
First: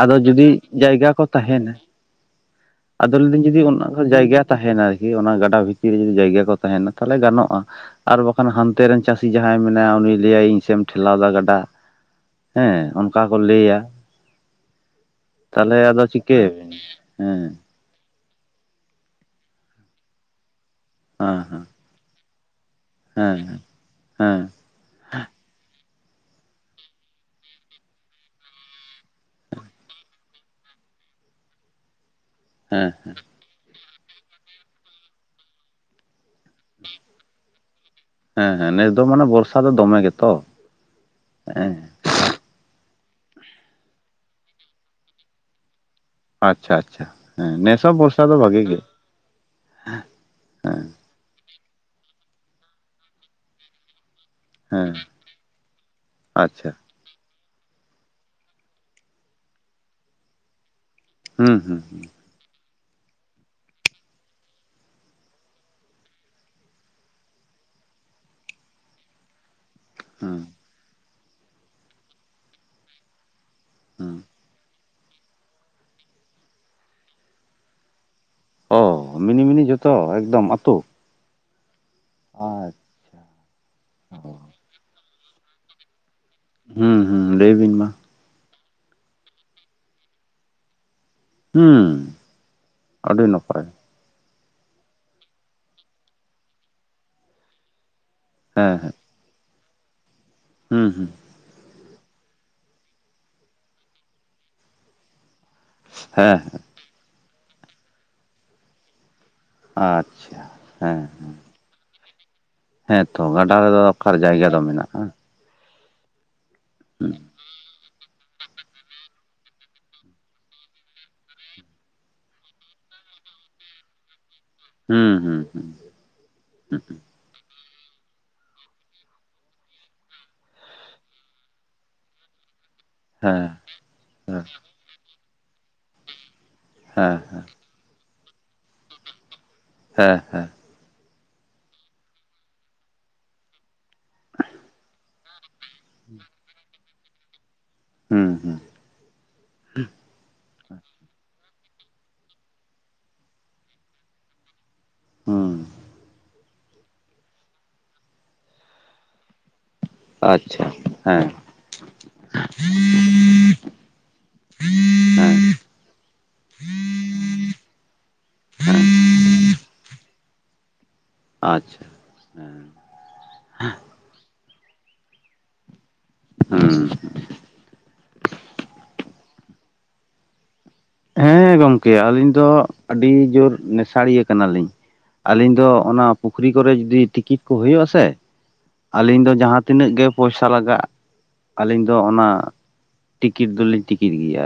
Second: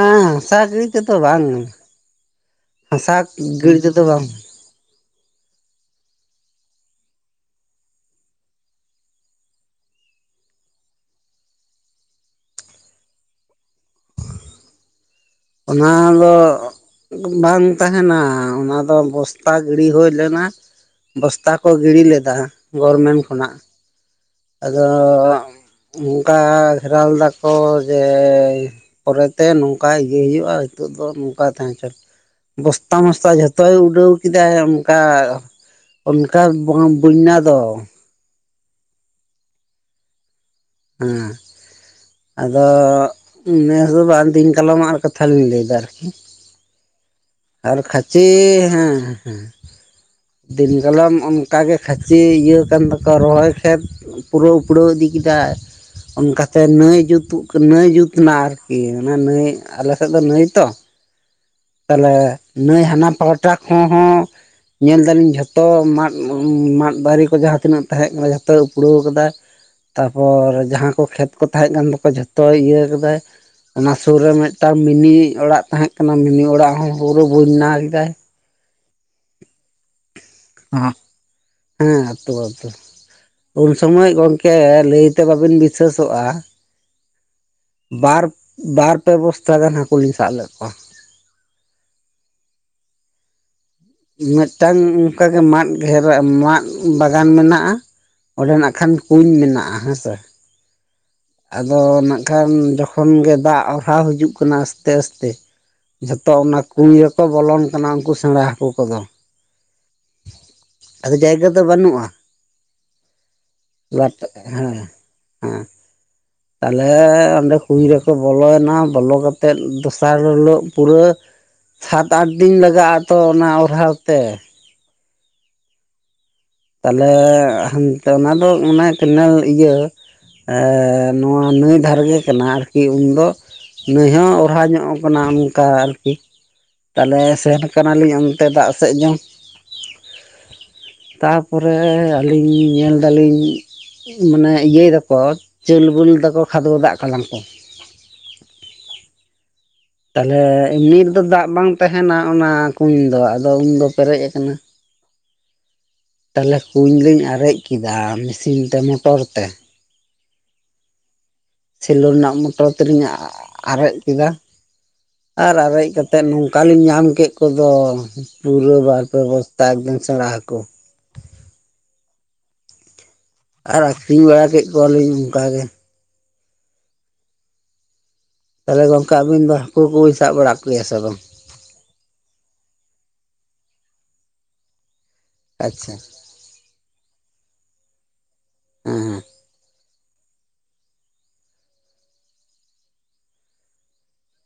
ᱟᱫᱚ ᱡᱩᱫᱤ ᱦᱟᱥᱟ ᱜᱤᱲᱤ ᱡᱟᱭᱜᱟ ᱛᱮᱫᱚ ᱠᱚ ᱵᱟᱝ ᱛᱟᱦᱮᱱᱟ ᱟᱫᱚ ᱦᱟᱥᱟ ᱞᱟᱹᱭᱫᱟᱧ ᱡᱩᱫᱤ ᱚᱱᱟ ᱜᱤᱲᱤ ᱛᱮᱫᱚ ᱵᱟᱝ ᱡᱟᱭᱜᱟ ᱛᱟᱦᱮᱱᱟ ᱟᱨᱠᱤ ᱚᱱᱟ ᱜᱟᱰᱟ ᱵᱷᱤᱛᱤᱨ ᱵᱷᱤᱛᱤᱨ ᱨᱮ ᱡᱩᱫᱤ ᱡᱟᱭᱜᱟ ᱠᱚ ᱛᱟᱦᱮᱱᱟ ᱛᱟᱦᱚᱞᱮ ᱜᱟᱱᱚᱜᱼᱟ ᱟᱨ ᱵᱟᱠᱷᱟᱱ ᱦᱟᱱᱛᱮ ᱨᱮᱱ ᱪᱟᱹᱥᱤ ᱡᱟᱦᱟᱸᱭ ᱢᱮᱱᱟᱭᱟ ᱩᱱᱤ ᱞᱟᱹᱭᱟᱭ ᱤᱧ ᱥᱮᱫ ᱮᱢ ᱴᱷᱮᱞᱟᱣ ᱫᱟ ᱜᱟᱰᱟ ᱦᱮᱸ ᱚᱱᱠᱟ ᱠᱚ ᱞᱟᱹᱭᱟ ᱛᱟᱦᱚᱞᱮ ᱚᱱᱟ ᱟᱫᱚ ᱫᱚ ᱪᱤᱠᱟᱹᱭᱟᱵᱤᱱ ᱦᱮᱸ ᱵᱟᱝ ᱛᱟᱦᱮᱱᱟ, ᱚᱱᱟ ᱫᱚ ᱵᱚᱥᱛᱟ ᱜᱤᱲᱤ ᱦᱩᱭ ᱞᱮᱱᱟ, ᱦᱮᱸ ᱵᱚᱥᱛᱟ ᱦᱮᱸ ᱠᱚ ᱜᱤᱲᱤ ᱞᱮᱫᱟ ᱜᱚᱨᱢᱮᱱ ᱠᱷᱚᱱᱟᱜ ᱦᱮᱸ ᱦᱮᱸ ᱟᱫᱚ ᱚᱱᱠᱟ ᱜᱷᱮᱨᱟᱣ ᱞᱮᱫᱟᱠᱚ ᱡᱮ ᱯᱚᱨᱮᱛᱮ ᱱᱚᱝᱠᱟ ᱤᱭᱟᱹ ᱦᱩᱭᱩᱜᱼᱟ ᱱᱤᱛᱚᱜ ᱫᱚ ᱱᱚᱝᱠᱟ ᱜᱮ ᱛᱟᱦᱮᱸ ᱦᱚᱪᱚᱱ ᱾ ᱵᱚᱥᱛᱟ ᱢᱚᱥᱛᱟ ᱡᱚᱛᱚᱼ ᱡᱚᱛᱚᱭ ᱩᱰᱟᱹᱣ ᱠᱮᱫᱟᱭ ᱚᱱᱠᱟ ᱚᱱᱠᱟ ᱵᱩᱱᱱᱟ ᱫᱚ ᱦᱮᱸ ᱦᱮᱸ ᱱᱮᱥ ᱫᱚ ᱢᱟᱱᱮ ᱵᱚᱨᱥᱟ ᱫᱚ ᱫᱚᱢᱮ ᱜᱮᱛᱚ ᱦᱮᱸ ᱦᱮᱸ ᱟᱫᱚ ᱱᱮᱥ ᱫᱚ ᱵᱟᱝ ᱫᱤᱱ ᱠᱟᱞᱚᱢᱟᱜ ᱠᱟᱛᱷᱟ ᱞᱤᱧ ᱞᱟᱹᱭᱫᱟ ᱟᱨᱠᱤ ᱟᱪᱪᱷᱟ ᱟᱪᱪᱷᱟ ᱦᱮᱸ ᱟᱨ ᱱᱮᱥ ᱦᱚᱸ ᱠᱷᱟᱪᱮ ᱵᱚᱨᱥᱟ ᱫᱚ ᱵᱷᱟᱜᱤ ᱜᱮ ᱦᱮᱸ ᱦᱮᱸ ᱫᱤᱱ ᱦᱮᱸ ᱠᱟᱞᱟᱢ ᱚᱱᱼ ᱼᱠᱟᱜᱮ ᱠᱷᱟᱹᱪᱤ ᱤᱭᱟᱹ ᱠᱟᱱ ᱛᱟᱠᱚᱣᱟ ᱨᱚᱦᱚᱭ ᱠᱷᱮᱛ ᱯᱩᱨᱟᱹ ᱩᱯᱲᱟᱹᱣ ᱦᱮᱸ ᱤᱫᱤ ᱠᱮᱫᱟᱭ ᱚᱱᱠᱟᱛᱮ ᱟᱪᱪᱷᱟ ᱱᱟᱹᱭ ᱡᱩᱛᱩ ᱱᱟᱹᱭ ᱡᱩᱛ ᱮᱱᱟ ᱟᱨᱠᱤ ᱾ ᱚᱱᱟ ᱱᱟᱹᱭ ᱟᱞᱮᱥᱮᱫ ᱫᱚ ᱱᱟᱹᱭ ᱛᱚ ᱦᱩᱸ ᱦᱩᱸ ᱛᱟᱦᱚᱞᱮ ᱱᱟᱹᱭ ᱦᱟᱱᱟ ᱯᱟᱦᱟᱴᱟ ᱠᱚ ᱦᱚᱸ ᱧᱮᱞ ᱫᱟᱹᱞᱤᱧ ᱡᱷᱚᱛᱚ ᱢᱟᱫ ᱢᱟᱫ ᱫᱟᱨᱮ ᱠᱚ ᱡᱟᱦᱟᱸ ᱛᱤᱱᱟᱹᱜ ᱛᱟᱦᱮᱸ ᱠᱟᱱᱟ ᱡᱷᱚᱛᱚ ᱩᱯᱲᱟᱹᱣ ᱠᱟᱫᱟᱭ [inaudible] ᱛᱟᱯᱚᱨ ᱡᱟᱦᱟᱸ ᱠᱚ ᱠᱷᱮᱛ ᱠᱚ ᱛᱟᱦᱮᱸ ᱠᱟᱱ ᱛᱟᱠᱚᱣᱟ ᱡᱷᱚᱛᱚᱭ ᱤᱭᱟᱹ ᱠᱮᱫᱟᱭ ᱚᱱᱟ ᱦᱩᱸ ᱥᱩᱨ ᱨᱮ ᱢᱤᱫᱴᱟᱝ ᱢᱤᱱᱤ ᱚᱲᱟᱜ ᱛᱟᱦᱮᱸᱜ ᱠᱟᱱᱟ ᱢᱤᱱᱤ ᱚᱲᱟᱜ ᱦᱚᱸ ᱯᱩᱨᱟᱹ ᱵᱚᱱᱱᱟ ᱠᱮᱫᱟᱭ ᱚᱻ ᱢᱤᱱᱤ ᱢᱤᱱᱤ ᱡᱷᱚᱛᱚ ᱮᱠᱫᱚᱢ ᱟᱹᱛᱩ ᱚ ᱦᱮᱸ ᱟᱹᱛᱩ ᱟᱹᱛᱩ ᱟᱪᱪᱷᱟ ᱾ ᱩᱱ ᱥᱚᱢᱚᱭ ᱚ ᱜᱚᱝᱠᱮ ᱞᱟᱹᱭᱛᱮ ᱵᱟᱹᱵᱤᱱ ᱵᱤᱥᱥᱟᱹ ᱥᱚᱜᱼᱟ ᱦᱩᱸ ᱦᱩᱸ ᱞᱟᱹᱭ ᱵᱤᱱ ᱢᱟ ᱵᱟᱨ ᱵᱟᱨ ᱯᱮ ᱵᱚᱥᱛᱟ ᱜᱟᱱ ᱦᱟᱹᱠᱩ ᱞᱤᱧ ᱥᱟᱵ ᱞᱮᱫ ᱠᱚᱣᱟ ᱾ ᱦᱩᱸ ᱟᱹᱰᱤ ᱱᱟᱯᱟᱭ ᱢᱤᱫᱴᱟᱝ ᱚᱱᱠᱟ ᱜᱮ ᱢᱟᱫ ᱜᱷᱮᱨᱟ ᱢᱟᱫ ᱵᱟᱜᱟᱱ ᱢᱮᱱᱟᱜᱼᱟ, ᱚᱸᱰᱮ ᱦᱮᱸ ᱱᱟᱜᱼᱠᱷᱟᱱ ᱦᱮᱸ ᱠᱩᱧ ᱢᱮᱱᱟᱜᱼᱟ ᱦᱮᱸᱥᱮ ᱦᱩᱸ ᱦᱩᱸ ᱟᱫᱚ ᱱᱟᱜ ᱠᱷᱟᱱ ᱡᱚᱠᱷᱚᱱ ᱜᱮ ᱫᱟᱜ ᱦᱟᱣ ᱦᱤᱡᱩᱜ ᱠᱟᱱᱟ ᱟᱥᱛᱮ ᱟᱥᱛᱮ ᱡᱷᱚᱛᱚ ᱦᱮᱸ ᱚᱱᱟ ᱠᱩᱧ ᱨᱮᱠᱚ ᱵᱚᱞᱚᱱ ᱠᱟᱱᱟ ᱩᱱᱠᱩ ᱥᱮᱬᱟ ᱦᱟᱹᱠᱩ ᱠᱚᱫᱚ ᱟᱪᱪᱷᱟ ᱦᱮᱸ ᱟᱫᱚ ᱡᱟᱭᱜᱟ ᱫᱚ ᱵᱟᱹᱱᱩᱜᱼᱟ ᱦᱮᱸ ᱛᱚ ᱜᱟᱰᱟ ᱨᱮᱫᱚ ᱞᱟᱴ ᱚᱠᱟᱨᱮ ᱡᱟᱭᱜᱟ ᱫᱚ ᱦᱮᱸ ᱢᱮᱱᱟᱜᱼᱟ ᱦᱮᱸ ᱛᱟᱦᱚᱞᱮ ᱦᱩᱸ ᱚᱸᱰᱮ ᱠᱩᱧ ᱨᱮᱠᱚ ᱵᱚᱞᱚᱭᱱᱟ, ᱵᱚᱞᱚ ᱠᱟᱛᱮᱜ ᱫᱚᱥᱟᱨ ᱦᱤᱞᱳᱜ ᱯᱩᱨᱟᱹ ᱥᱟᱛ ᱟᱴ ᱫᱤᱱ ᱞᱟᱜᱟᱜ ᱟ ᱛᱚ ᱚᱱᱟ ᱚᱨᱦᱟᱣ ᱛᱮ ᱦᱩᱸ ᱦᱩᱸ ᱦᱩᱸ ᱛᱟᱦᱚᱞᱮ ᱛᱚ ᱚᱱᱟ ᱫᱚ ᱚᱱᱟ ᱠᱮᱱᱮᱞ ᱤᱭᱟᱹ ᱱᱚᱣᱟ ᱱᱟᱹᱭ ᱫᱷᱟᱨᱮ ᱠᱟᱱᱟ ᱟᱨ ᱠᱤ ᱩᱱᱫᱚ ᱦᱮᱸ ᱱᱟᱹᱭ ᱦᱚᱸ ᱦᱮᱸ ᱚᱨᱦᱟ ᱧᱚᱜ ᱠᱟᱱᱟ ᱚᱱᱠᱟ ᱟᱨᱠᱤ᱾ ᱦᱮᱸ ᱛᱟᱦᱚᱞᱮ ᱥᱮᱱ ᱠᱟᱱᱟᱞᱤᱧ ᱚᱱᱛᱮ ᱫᱟᱜ ᱥᱮᱡ ᱡᱚᱝ, ᱦᱮᱸ ᱦᱮᱸ ᱛᱟ ᱛᱟᱯᱚᱨᱮ ᱟᱹᱞᱤᱧ ᱧᱮᱞ ᱫᱟᱞᱤᱧ ᱢᱟᱱᱮ ᱤᱭᱟᱹᱭ ᱫᱟᱠᱚ ᱪᱟᱹᱞ ᱵᱩᱞ ᱫᱟᱠᱚ ᱠᱷᱟᱫᱽ ᱵᱟᱫᱟ ᱠᱟᱱᱟ ᱠᱚ᱾ ᱦᱩᱸ ᱦᱩᱸ ᱛᱟᱦᱚᱞᱮ ᱮᱢᱱᱤ ᱨᱮᱫᱚ ᱫᱟᱜ ᱵᱟᱝ ᱛᱟᱦᱮᱱᱟ ᱚᱱᱟ ᱠᱩᱧ ᱫᱚ ᱟᱫᱚ ᱩᱱᱫᱚ ᱯᱮᱨᱮᱡ ᱟᱠᱟᱱᱟ᱾ ᱦᱩᱸ ᱛᱟᱦᱚᱞᱮ ᱠᱩᱧ ᱞᱤᱧ ᱟᱨᱮᱡ ᱠᱮᱫᱟ ᱢᱮᱥᱤᱱ ᱛᱮ ᱢᱚᱴᱚᱨ ᱛᱮ᱾ ᱟᱪᱪᱷᱟ ᱦᱮᱸ, ᱥᱮᱞᱚᱨ ᱨᱮᱱᱟᱜ ᱢᱚᱴᱚᱨ ᱛᱮᱞᱤᱧ ᱟᱨᱮᱡ ᱠᱮᱫᱟ᱾ ᱦᱮᱸ ᱟᱨ ᱟᱨᱮᱡ ᱠᱟᱛᱮ ᱱᱚᱝᱠᱟ ᱞᱤᱧ ᱧᱟᱢ ᱠᱮᱫ ᱠᱚᱫᱚ, ᱯᱩᱨᱟᱹ ᱦᱮᱸ ᱵᱟᱨ ᱯᱮ ᱵᱚᱥᱛᱟ ᱮᱠᱫᱚᱢ ᱥᱮᱲᱟ ᱦᱟ. ᱠᱩ᱾ ᱟᱪᱷᱟ ᱦᱮᱸ ᱟᱨ ᱟᱠᱷᱨᱤᱧ ᱵᱟᱲᱟ ᱠᱮᱫ ᱠᱚᱣᱟᱞᱤᱧ ᱚᱱᱠᱟ ᱜᱮ᱾ ᱦᱩᱸ ᱛᱟᱦᱚᱞᱮ ᱜᱚᱝᱠᱮ ᱟᱵᱤᱱ ᱫᱚ ᱦᱟᱹᱠᱩ ᱠᱚᱵᱤᱱ ᱥᱟᱵ ᱵᱟᱲᱟ ᱠᱚᱜᱮᱭᱟ ᱥᱮ ᱵᱟᱝ? ᱦᱮᱸ ᱜᱚᱝᱠᱮ ᱟᱹᱞᱤᱧ ᱫᱚ ᱟᱹᱰᱤ ᱡᱩᱨ ᱱᱮᱥᱟᱲᱤᱭᱟᱹ ᱠᱟᱱᱟᱞᱤᱧ ᱟᱞᱤᱧ ᱫᱚ ᱟᱪᱪᱷᱟ ᱚᱱᱟ ᱯᱩᱠᱷᱨᱤ ᱠᱚᱨᱮ ᱡᱩᱫᱤ ᱴᱤᱠᱤᱴ ᱠᱚ ᱦᱩᱭᱩᱜᱼᱟ ᱥᱮ ᱦᱮᱸ ᱟᱞᱤᱧ ᱫᱚ ᱡᱟᱦᱟᱸ ᱛᱤᱱᱟᱹᱜ ᱜᱮ ᱯᱚᱭᱥᱟ ᱞᱟᱜᱟᱜ ᱟᱹᱞᱤᱧ ᱫᱚ ᱚᱱᱟ ᱴᱤᱠᱤᱴ ᱫᱚᱞᱤᱧ ᱴᱤᱠᱤᱴ ᱜᱮᱭᱟ᱾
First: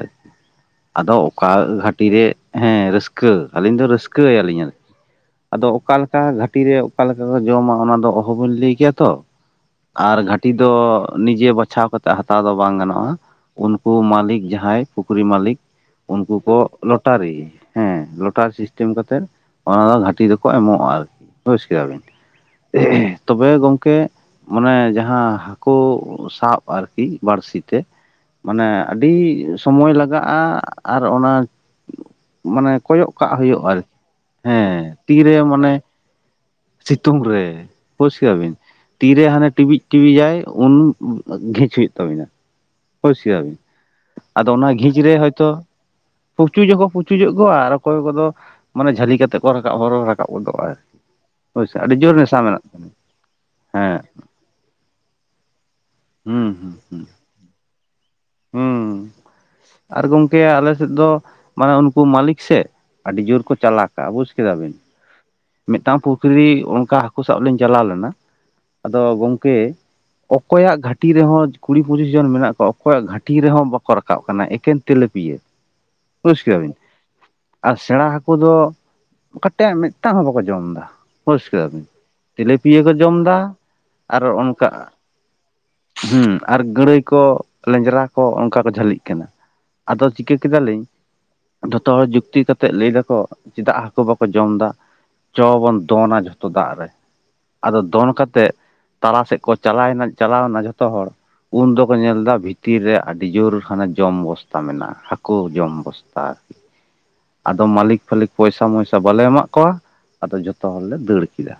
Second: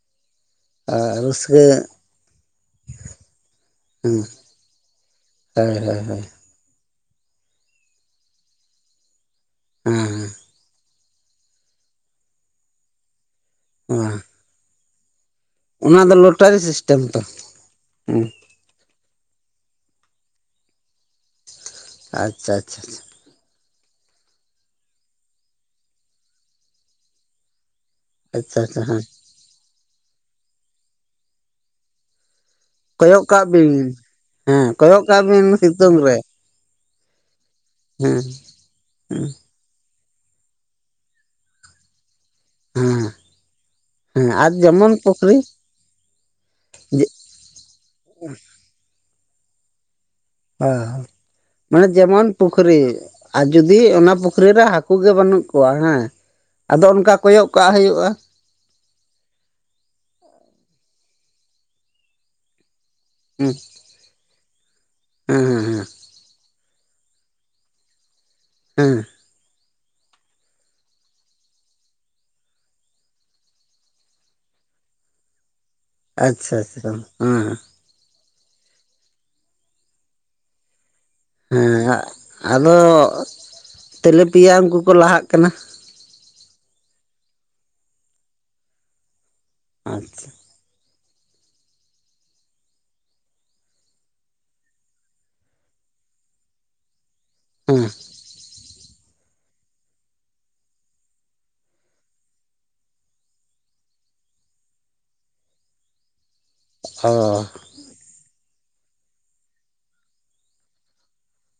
[unintelligible] ᱜᱷᱟᱴᱤ ᱨᱮ ᱦᱮᱸ ᱨᱟᱹᱥᱠᱟᱹ ᱟᱹᱞᱤᱧ ᱫᱚ ᱦᱮᱸ ᱨᱟᱹᱥᱠᱟᱹᱭᱟᱞᱤᱧᱟᱹ᱾ ᱟᱫᱚ ᱦᱳᱭ ᱦᱳᱭ ᱚᱠᱟᱞᱮᱠᱟ ᱦᱳᱭ ᱜᱷᱟᱴᱤᱨ ᱨᱮ ᱚᱠᱟᱮᱠᱟ ᱠᱚ ᱡᱚᱢᱟ ᱚᱱᱟ ᱫᱚ ᱚᱦᱚᱵᱤᱱ ᱞᱟᱹᱭ ᱠᱮᱭᱟ ᱛᱚ᱾ ᱟᱨ ᱦᱮᱸ ᱜᱷᱟᱟᱹᱴᱤ ᱫᱚ ᱱᱤᱡᱮ ᱵᱟᱪᱷᱟᱣ ᱠᱟᱛᱮᱫ ᱦᱟᱛᱟᱣ ᱫᱚ ᱵᱟᱝ ᱜᱟᱱᱚᱜᱼᱟ᱾ ᱩᱱᱠᱩ ᱦᱮᱸ ᱢᱟᱹᱞᱤᱠ ᱡᱟᱦᱟᱸᱭ ᱯᱩᱠᱷᱨᱤ ᱢᱟᱹᱞᱤᱠ᱾ ᱚᱱᱟ ᱫᱚ ᱩᱱᱠᱩ ᱠᱚ ᱞᱚᱴᱟᱨᱤ ᱥᱤᱥᱴᱮᱢ ᱛᱚ ᱞᱚᱴᱟᱨᱤ ᱦᱮᱸ ᱞᱚᱴᱟᱨᱤ ᱥᱤᱥ ᱴᱤᱢ ᱠᱟᱛᱮᱫ ᱚᱱᱟ ᱫᱚ ᱜᱷᱟᱴᱤ ᱫᱚᱠᱚ ᱮᱢᱚᱜᱼᱟ ᱟᱨᱠᱤ ᱵᱡᱽ ᱠᱮᱫᱟᱵᱤᱱ? ᱟᱪᱪᱷᱟ ᱟᱪᱪᱷᱟ ᱛᱚᱵᱮ ᱜᱚᱝᱠᱮ ᱢᱟᱱᱮ ᱡᱟᱦᱟᱸ ᱦᱟᱹᱠᱩ ᱥᱟᱵ ᱟᱨᱠᱤ ᱵᱟᱹᱲᱥᱤ ᱛᱮ, ᱟᱪᱪᱷᱟ ᱢᱟᱱᱮ ᱟᱪᱪᱷᱟ ᱦᱮᱸ ᱟᱹᱰᱤ ᱥᱚᱢᱚᱭ ᱞᱟᱜᱟᱜᱼᱟ ᱟᱨ ᱚᱱᱟ ᱢᱟᱱᱮ ᱠᱚᱭᱚᱜ ᱠᱟᱜ ᱦᱩᱭᱩᱜᱼᱟ ᱟᱨᱠᱤ ᱦᱮᱸ᱾ ᱠᱚᱭᱚᱜ ᱠᱟᱜ ᱛᱤᱨᱮ ᱵᱤᱱ ᱢᱟᱱᱮ ᱥᱤᱛᱩᱝ ᱨᱮ ᱥᱤᱛᱩᱝ ᱨᱮ ᱵᱳᱡᱽ ᱦᱮᱸ ᱠᱮᱭᱟᱵᱤᱱ ᱛᱤᱨᱮ ᱦᱟᱱᱮ ᱴᱤᱵᱤᱡ ᱴᱤᱠᱤᱵ ᱡᱟᱭ ᱩᱱ ᱜᱷᱤᱪ ᱦᱩᱭᱩᱜ ᱛᱟᱵᱤᱱᱟ᱾ ᱦᱮᱸ ᱵᱩᱡᱠᱮᱫᱟ ᱵᱤᱱ ᱦᱮᱸ ᱟᱫᱚ ᱟᱨ ᱚᱱᱟ ᱡᱮᱢᱚᱱ ᱜᱤᱡ ᱨᱮ ᱯᱩᱠᱷᱨᱤ ᱦᱚᱳᱭᱛᱳ ᱯᱩᱪᱩᱡ ᱦᱚᱠᱚ ᱯᱩᱪᱩᱡᱚᱜ ᱠᱚ ᱟᱨ ᱚᱠᱚᱭ ᱠᱚᱫᱚ ᱢᱟᱱᱮ ᱡᱷᱟᱹᱞᱤ ᱠᱟᱛᱮᱜ ᱠᱚ ᱨᱟᱠᱟᱵ ᱦᱚᱨᱚ ᱨᱟᱠᱟᱵ ᱚ ᱜᱚᱫᱚᱜᱼᱟ ᱦᱳᱭᱥᱮ ᱢᱟᱱᱮ ᱟᱹᱰᱤ ᱡᱳᱨ ᱡᱮᱢᱚᱱ ᱱᱮᱥᱟ ᱢᱮᱱᱟᱜ ᱯᱩᱠᱷᱨᱤ ᱛᱟᱹᱞᱤᱧᱟ ᱟᱨ ᱡᱩᱫᱤ ᱦᱮᱸ ᱚᱱᱟ ᱯᱩ ᱠᱷᱨᱤ ᱨᱮ ᱦᱟᱹᱠᱩ ᱜᱮ ᱵᱟᱹᱱᱩᱜ ᱠᱚᱣᱟ ᱦᱮᱸ ᱦᱩᱸ ᱦᱩᱸ ᱟᱫᱚ ᱦᱩᱸ ᱚᱱᱠᱟ ᱠᱚᱭᱚᱜ ᱠᱟᱜ ᱦᱩᱭᱩᱜᱼᱟ᱾ ᱦᱩᱸ ᱟᱨ ᱜᱚᱝᱠᱮ ᱟᱞ ᱥᱮᱫ ᱫᱚ ᱢᱟᱱᱮ ᱩᱱᱠᱩ ᱢᱟᱞᱤᱠ ᱥᱮ, ᱟᱹᱰᱤ ᱡᱳᱨ ᱦᱮᱸ ᱠᱚ ᱪᱟᱞᱟᱠ ᱟ ᱵᱩᱡ ᱠᱮᱫᱟ ᱵᱤᱱ? ᱦᱮᱸ ᱦᱮᱸ ᱢᱤᱫᱴᱟᱝ ᱯᱩᱠᱷᱨᱤ ᱚᱱᱠᱟ ᱦᱟᱹᱠᱩ ᱥᱟᱵ ᱞᱤᱧ ᱪᱟᱞᱟᱣ ᱞᱮᱱᱟ ᱦᱮᱸ ᱟᱫᱚ ᱜᱚᱝᱠᱮ ᱚᱠᱚᱭᱟᱜ ᱜᱷᱟᱟᱹᱴᱤ ᱨᱮᱦᱚᱸ ᱠᱩᱲᱤ ᱯᱚᱸᱪᱤᱥ ᱡᱚᱱ ᱢᱮᱱᱟᱜ ᱠᱚᱣᱟ ᱚᱠᱚᱭᱟᱜ ᱜᱷᱟᱟᱹᱴᱤ ᱨᱮᱦᱚᱸ ᱵᱟᱠᱚ ᱨᱟᱠᱟᱵ ᱠᱟᱱᱟ ᱮᱠᱮᱱ ᱛᱮᱤᱞᱟᱹᱯᱤᱭᱟᱹ᱾ ᱵᱩᱡ ᱟᱪᱪᱷᱟ ᱠᱮᱫᱟ ᱵᱤᱱ ᱟᱪᱪᱷᱟ ᱦᱮᱸ ᱟᱨ ᱥᱮᱬᱟ ᱦᱟᱹᱠᱩ ᱫᱚ ᱠᱟᱴᱤᱡ ᱢᱤᱫ ᱴᱟᱝ ᱦᱚᱸ ᱵᱟᱠᱚ ᱡᱚᱢ ᱫᱟ, ᱦᱮᱸ ᱟᱫᱚ ᱡᱚᱢ ᱮᱫᱟ ᱟᱨ ᱛᱮᱞᱮᱯᱮᱭᱟ ᱚᱱᱠᱟ ᱩᱱᱠᱩ ᱠᱚ ᱞᱟᱦᱟᱜ ᱠᱟᱱᱟ᱾ ᱦᱮᱸ ᱟᱨ ᱜᱟᱹᱲᱟᱹᱭ ᱠᱚ ᱞᱮᱸᱡᱨᱟ ᱠᱚ ᱚᱱᱠᱟ ᱠᱚ ᱡᱷᱟᱹᱞᱤᱜ ᱠᱟᱱᱟ, ᱟᱫᱚ ᱟᱪᱪᱷᱟ ᱪᱤᱠᱟᱹ ᱠᱮᱫᱟᱞᱤᱧ ᱡᱷᱚᱛᱚ ᱦᱚᱲ ᱡᱩᱠᱛᱤ ᱠᱟᱛᱮᱜ ᱞᱟᱹᱭ ᱫᱟᱠᱚ ᱪᱮᱫᱟᱜ ᱦᱟᱹᱠᱩ ᱵᱟᱠᱚ ᱡᱚᱢ ᱫᱟ? ᱪᱚ ᱵᱚᱱ ᱫᱚᱱᱟ ᱡᱷᱚᱛᱚ ᱫᱟᱜ ᱨᱮ, ᱟᱫᱚ ᱦᱮᱸ ᱫᱚᱱ ᱠᱟᱛᱮᱫ ᱛᱟᱞᱟ ᱥᱮᱫ ᱠᱚ ᱪᱟᱞᱟᱣᱮᱱᱟ ᱪᱟᱞᱟᱣᱮᱱᱟ ᱡᱷᱚᱛᱚ ᱦᱚᱲ, ᱩᱱ ᱫᱚᱠᱚ ᱧᱮᱞᱫᱟ ᱵᱷᱤᱛᱤᱨ ᱨᱮ ᱟᱹᱰᱤ ᱡᱳᱨ ᱦᱟᱱᱮ ᱡᱚᱢ ᱵᱚᱥᱛᱟ ᱢᱮᱱᱟᱜᱼᱟ ᱦᱟᱹᱠᱩ ᱡᱚᱢ ᱵᱚᱥ ᱛᱟ ᱚ ᱟᱫᱚ ᱢᱟᱞᱤᱠ ᱯᱟᱞᱤᱠ ᱯᱚᱭᱥᱟ ᱢᱚᱭᱥᱟ ᱵᱟᱞᱮ ᱮᱢᱟᱜ ᱠᱚᱣᱟ ᱟᱫᱚ ᱡᱚᱛᱚ ᱦᱚᱲᱞᱮ ᱫᱟᱹᱲ ᱠᱮᱫᱟ᱾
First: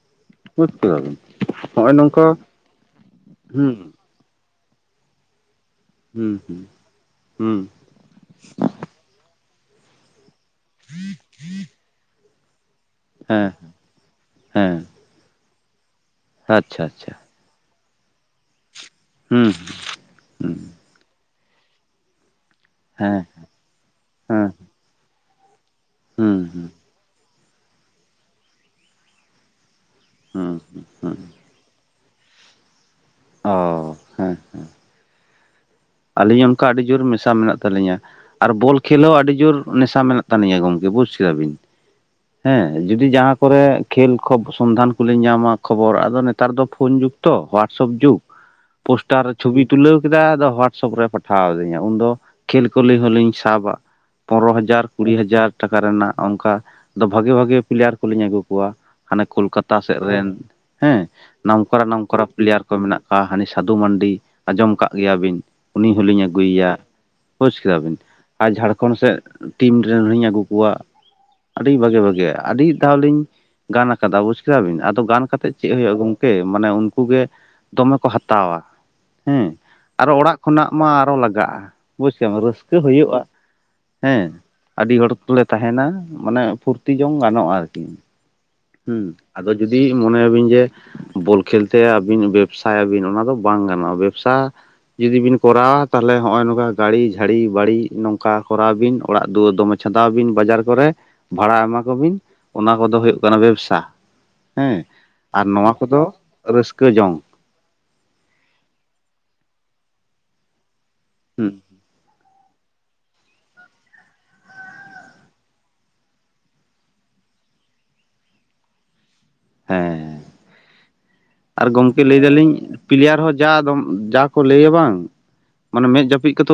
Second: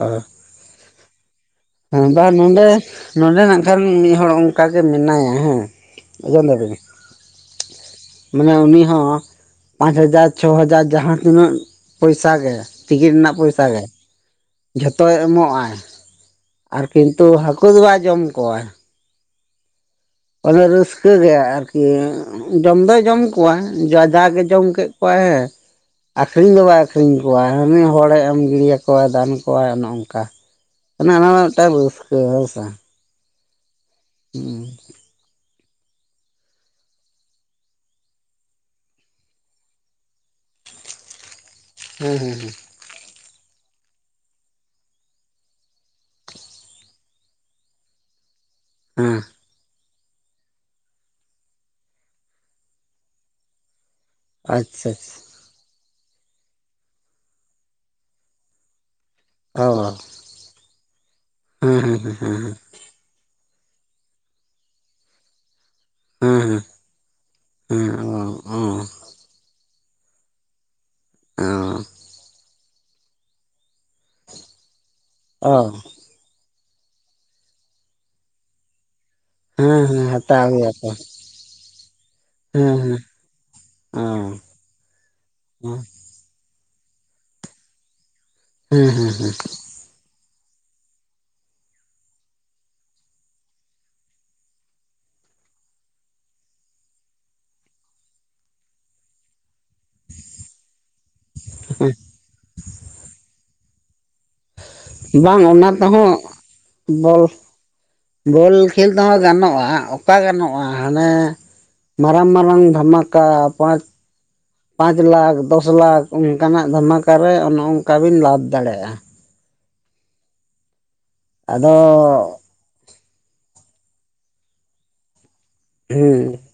ᱚ [unintelligible] ᱵᱩᱡ ᱠᱮᱫᱟᱵᱮᱱ [unintelligible] ᱦᱮᱸ ᱵᱟ ᱱᱚᱸᱰᱮ ᱱᱚᱰᱮ ᱠᱷᱟᱱ ᱢᱤᱫᱦᱚᱲ ᱚᱱᱠᱟ ᱜᱮ ᱢᱮᱱᱟᱭᱟ ᱦᱮᱸ ᱦᱩᱸ ᱦᱩᱸ ᱟᱡᱸᱡᱚᱢᱫᱟᱵᱤᱱ ᱦᱩᱸ ᱢᱟᱱᱮ ᱩᱱᱤ ᱦᱚᱸ ᱯᱟᱸᱪ ᱦᱟᱡᱟᱨ ᱪᱷᱚ ᱦᱟᱡᱟᱨ ᱡᱟᱦᱟᱸ ᱛᱤᱱᱟᱹᱜ ᱯᱚᱭᱥᱟ ᱜᱮ ᱴᱤᱠᱤᱴ ᱨᱮᱱᱟᱜ ᱦᱮᱸ ᱯᱚᱭᱥᱟ ᱜᱮ ᱦᱮᱸ ᱡᱷᱚᱛᱚᱭ ᱮᱢᱚᱜᱼ ᱟᱭ ᱟᱪᱪᱷᱟ ᱟᱨ ᱟᱪᱪᱷᱟ ᱠᱤᱱᱛᱩ ᱦᱟᱹᱠᱩ ᱫᱚ ᱵᱟᱭ ᱡᱚᱢ ᱠᱚᱣᱟ᱾ ᱦᱩᱸ ᱦᱩᱸ ᱚᱱᱮ ᱨᱟᱹᱥᱠᱟᱹᱜ ᱜᱮ ᱟᱨᱠᱤ ᱡᱚᱢ ᱫᱚᱭ ᱡᱚᱢ ᱦᱮᱸ ᱠᱚᱣᱟ ᱡᱟᱫᱟᱜᱮ ᱦᱮᱸ ᱡᱚᱢ ᱠᱮᱫ ᱠᱚᱣᱟ ᱠᱚ ᱦᱮᱸ ᱦᱩᱸ ᱟᱹᱠᱷᱨᱤᱧ ᱫᱚ ᱵᱟᱭ ᱟᱹᱠᱷ ᱨᱤᱧ ᱠᱚᱣᱟᱭ ᱦᱟᱹᱱᱤ ᱦᱚᱲᱮ ᱮᱢ ᱜᱤᱰᱤᱭᱟᱠᱚᱣ ᱫᱟᱱ ᱠᱚᱣᱟᱭ ᱚᱱᱮ ᱚᱱᱠᱟ ᱦᱩᱸ ᱦᱩᱸ ᱠᱟ ᱦᱩᱸ ᱚᱱᱟᱢᱟ ᱢᱤᱫᱴᱟᱝ ᱨᱟᱹᱥᱠᱟᱹ ᱦᱳᱭ ᱥᱮ ᱚ ᱦᱮᱸ ᱦᱮᱸ ᱟᱹᱞᱤᱧ ᱚᱱᱠᱟ ᱟᱹᱰᱤ ᱡᱳᱨ ᱢᱮᱥᱟ ᱢᱮᱱᱟᱜ ᱛᱟᱹᱟᱞᱤᱧᱟ᱾ ᱟᱨ ᱵᱚᱞ ᱠᱷᱮᱞ ᱦᱚᱸ ᱟᱹᱰᱤ ᱡᱳᱨ ᱱᱮᱥᱟ ᱢᱮᱱᱟᱜ ᱛᱟᱹᱟᱞᱤᱧᱟ ᱜᱚᱢᱠᱮ ᱵᱩᱡᱽ ᱠᱮᱫᱟ ᱵᱤᱱ᱾ ᱦᱮᱸ ᱦᱩᱸ ᱦᱩᱸ ᱦᱮᱸ ᱡᱩᱫᱤ ᱡᱟᱦᱟᱸ ᱠᱚᱨᱮ ᱠᱷᱮᱞ ᱠᱷᱚ ᱥᱚᱱᱫᱷᱟᱱ ᱠᱚᱞᱤᱧ ᱧᱟᱢᱟ ᱠᱷᱚᱵᱚᱨ ᱟᱫᱚ ᱱᱮᱛᱟᱨ ᱫᱚ ᱯᱷᱳᱱ ᱡᱩᱜᱽ ᱛᱚ ᱦᱚᱭᱟᱴᱥᱚᱯ ᱡᱩᱜᱽ ᱦᱮᱸ ᱦᱮᱸ ᱯᱳᱥᱴᱟᱨ ᱪᱷᱚᱵᱤ ᱛᱩᱞᱟᱹᱣ ᱠᱮᱫᱟᱭ ᱟᱫᱚ ᱦᱳᱣᱟᱴᱥᱮᱯ ᱨᱮ ᱯᱟᱴᱷᱟᱣ ᱟᱹᱫᱤᱧᱟ ᱩᱱᱫᱚ ᱠᱷᱮᱞ ᱠᱚᱞᱤ ᱦᱚᱞᱤᱧ ᱥᱟᱵᱟ᱾ ᱯᱚᱱᱨᱚ ᱦᱟᱡᱟᱨ ᱟᱪᱪᱷᱟ ᱠᱩᱲᱤ ᱟᱪᱪᱷᱟ ᱦᱟᱡᱟᱨ ᱴᱟᱠᱟ ᱨᱮᱱᱟᱜ ᱚᱱᱠᱟ ᱫᱚ ᱵᱷᱟᱜᱤ ᱵᱷᱟᱜᱮ ᱯᱞᱮᱭᱟᱨ ᱠᱚᱞᱤᱧ ᱟᱹᱜᱩ ᱠᱚᱣᱟ᱾ ᱦᱟᱱᱮ ᱠᱳᱞᱠᱟᱛᱟ ᱚ ᱥᱮᱫ ᱨᱮᱱ ᱦᱮᱸ ᱦᱮᱸ ᱱᱟᱢᱠᱚᱨᱟ ᱦᱮᱸ ᱱᱟᱢᱠᱚᱨᱟ ᱦᱮᱸ ᱯᱞᱮᱭᱟᱨ ᱠᱚ ᱢᱮᱱᱟᱜ ᱠᱚᱣᱟ ᱦᱟᱱᱤ ᱥᱟᱹᱫᱷᱩ ᱢᱟᱱᱰᱤ ᱟᱸᱡᱚᱢ ᱠᱫ ᱜᱮᱭᱟ ᱵᱤᱱ ᱩᱱᱤ ᱦᱚᱞᱤᱧ ᱦᱮᱸ ᱦᱮᱸ ᱟᱹᱜᱩᱭᱮᱭᱟ ᱵᱳᱡᱽ ᱠᱮᱫᱟ ᱵᱤᱱ ᱦᱮᱸ ᱚ ᱟᱨ ᱚ ᱡᱷᱟᱲᱠᱷᱚᱸᱰ ᱥᱮᱫ ᱴᱤᱢ ᱨᱮᱱ ᱦᱚᱧ ᱟᱹᱜᱩ ᱠᱚᱣᱟ ᱟᱹᱰᱤ ᱵᱷᱟᱜᱮ ᱵᱷᱟᱜᱮᱭᱟᱜ ᱟᱹᱰᱤ ᱫᱷᱟᱣ ᱞᱤᱧ ᱜᱟᱱ ᱟᱠᱟᱫᱟ ᱵᱩᱡᱽ ᱠᱮᱫᱟ ᱵᱤᱱ ᱟᱫᱚ ᱜᱟᱱ ᱠᱟᱛᱮᱫ ᱚ ᱪᱮᱫ ᱦᱩᱭᱩᱜᱼᱟ ᱜᱚᱝᱠᱮ ᱢᱟᱱᱮ ᱩᱱᱠᱩ ᱜᱮ ᱫᱚᱢᱮ ᱠᱚ ᱦᱟᱛᱟᱣᱟ ᱦᱮᱸ ᱦᱮᱸ ᱟᱨᱚ ᱚᱲᱟᱜ ᱦᱟᱛᱟᱣ ᱠᱷᱚᱱᱟᱜ ᱜᱮᱭᱟ ᱢᱟ ᱠᱚ ᱟᱨᱚ ᱞᱟᱜᱟᱜᱼᱟ ᱵᱩᱡ ᱠᱮᱟᱢ ᱦᱮᱸ ᱨᱟᱹᱥᱠᱟᱹ ᱦᱮᱸ ᱦᱩᱭᱩᱜᱼᱟ ᱚ ᱦᱮᱸ ᱟᱹᱰᱤ ᱦᱚᱲ ᱠᱚᱞᱮ ᱛᱟᱦᱮᱱᱟ ᱢᱟᱱᱮ ᱯᱷᱩᱨᱛᱤ ᱡᱚᱝ ᱜᱟᱱᱚᱜᱼᱟ ᱟᱨᱠᱤ ᱦᱮᱸ ᱦᱩᱸ ᱦᱮᱸ ᱟᱫᱚ ᱡᱩᱫᱤ ᱢᱚᱱᱮᱭᱟᱵᱤᱱ ᱡᱮ ᱵᱚᱞ ᱠᱷᱮᱞᱛᱮ ᱟᱹᱵᱤᱱ ᱵᱮᱵᱽᱥᱟᱭᱟᱵᱤᱱ ᱚᱱᱟ ᱫᱚ ᱵᱟᱝ ᱜᱟᱱᱚᱜᱼᱟ ᱵᱮᱵᱽᱥᱟ ᱡᱩᱫᱤ ᱵᱤᱱ ᱠᱚᱨᱟᱣᱟ ᱛᱟᱦᱚᱞᱮ ᱦᱚᱜᱼᱚᱭ ᱱᱚᱝᱠᱟ ᱜᱟᱹᱲᱤ ᱡᱷᱟᱹᱲᱤ ᱵᱟᱹᱲᱤ ᱱᱚᱝᱠᱟ ᱠᱚᱨᱟᱣ ᱵᱤᱱ ᱚᱲᱟᱜ ᱫᱩᱣᱟᱹᱨ ᱫᱚᱢᱮ ᱪᱷᱟᱫᱟᱣ ᱵᱤᱱ ᱵᱟᱡᱟᱨ ᱠᱚᱨᱮ ᱵᱷᱟᱲᱟ ᱮᱢᱟ ᱠᱚᱵᱤᱱ ᱚᱱᱟ ᱠᱚᱫᱚ ᱦᱩᱭᱩᱜ ᱠᱟᱱᱟ ᱵᱮᱵᱽᱥᱟ ᱦᱮᱸ ᱵᱟᱝ ᱟᱨ ᱚᱱᱟ ᱱᱚᱣᱟ ᱠᱚᱫᱚ ᱛᱮᱦᱚᱸ ᱨᱟᱹᱥᱠᱟᱹ ᱡᱚᱝ ᱵᱚᱞ ᱵᱚᱞ ᱠᱷᱮᱞ ᱛᱮᱦᱚᱸ ᱜᱟᱱᱚᱜᱼᱟ ᱚᱠᱟ ᱜᱟᱱᱚᱜᱼᱟ ᱦᱟᱱᱮ ᱦᱩᱸ ᱢᱟᱨᱟᱝ ᱢᱟᱨᱟᱝ ᱫᱷᱚᱨᱢᱟᱠᱟ ᱯᱟᱸᱪ ᱯᱟᱸᱪ ᱞᱟᱠᱷ ᱫᱚᱥ ᱞᱟᱠᱷ ᱚᱱᱠᱟᱱᱟᱜ ᱫᱢᱟᱠᱟᱨᱮ ᱚᱱᱮ ᱚᱱᱠᱟ ᱵᱤᱱ ᱞᱟᱵᱷ ᱫᱟᱲᱮᱭᱟᱜᱼᱟ ᱦᱮᱸ ᱟᱨ ᱟᱫᱚ ᱜᱚᱝᱠᱮ ᱞᱟᱹᱭ ᱫᱟᱞᱤᱧ ᱯᱞᱤᱭᱟᱨ ᱦᱚᱸ ᱡᱟ ᱡᱟ ᱠᱚ ᱞᱟᱹᱭᱟ ᱵᱟᱝ ᱢᱟᱱᱮ ᱢᱮᱸᱫ ᱦᱮᱸ ᱡᱟᱹᱯᱤᱫᱛ ᱠᱟᱛᱮ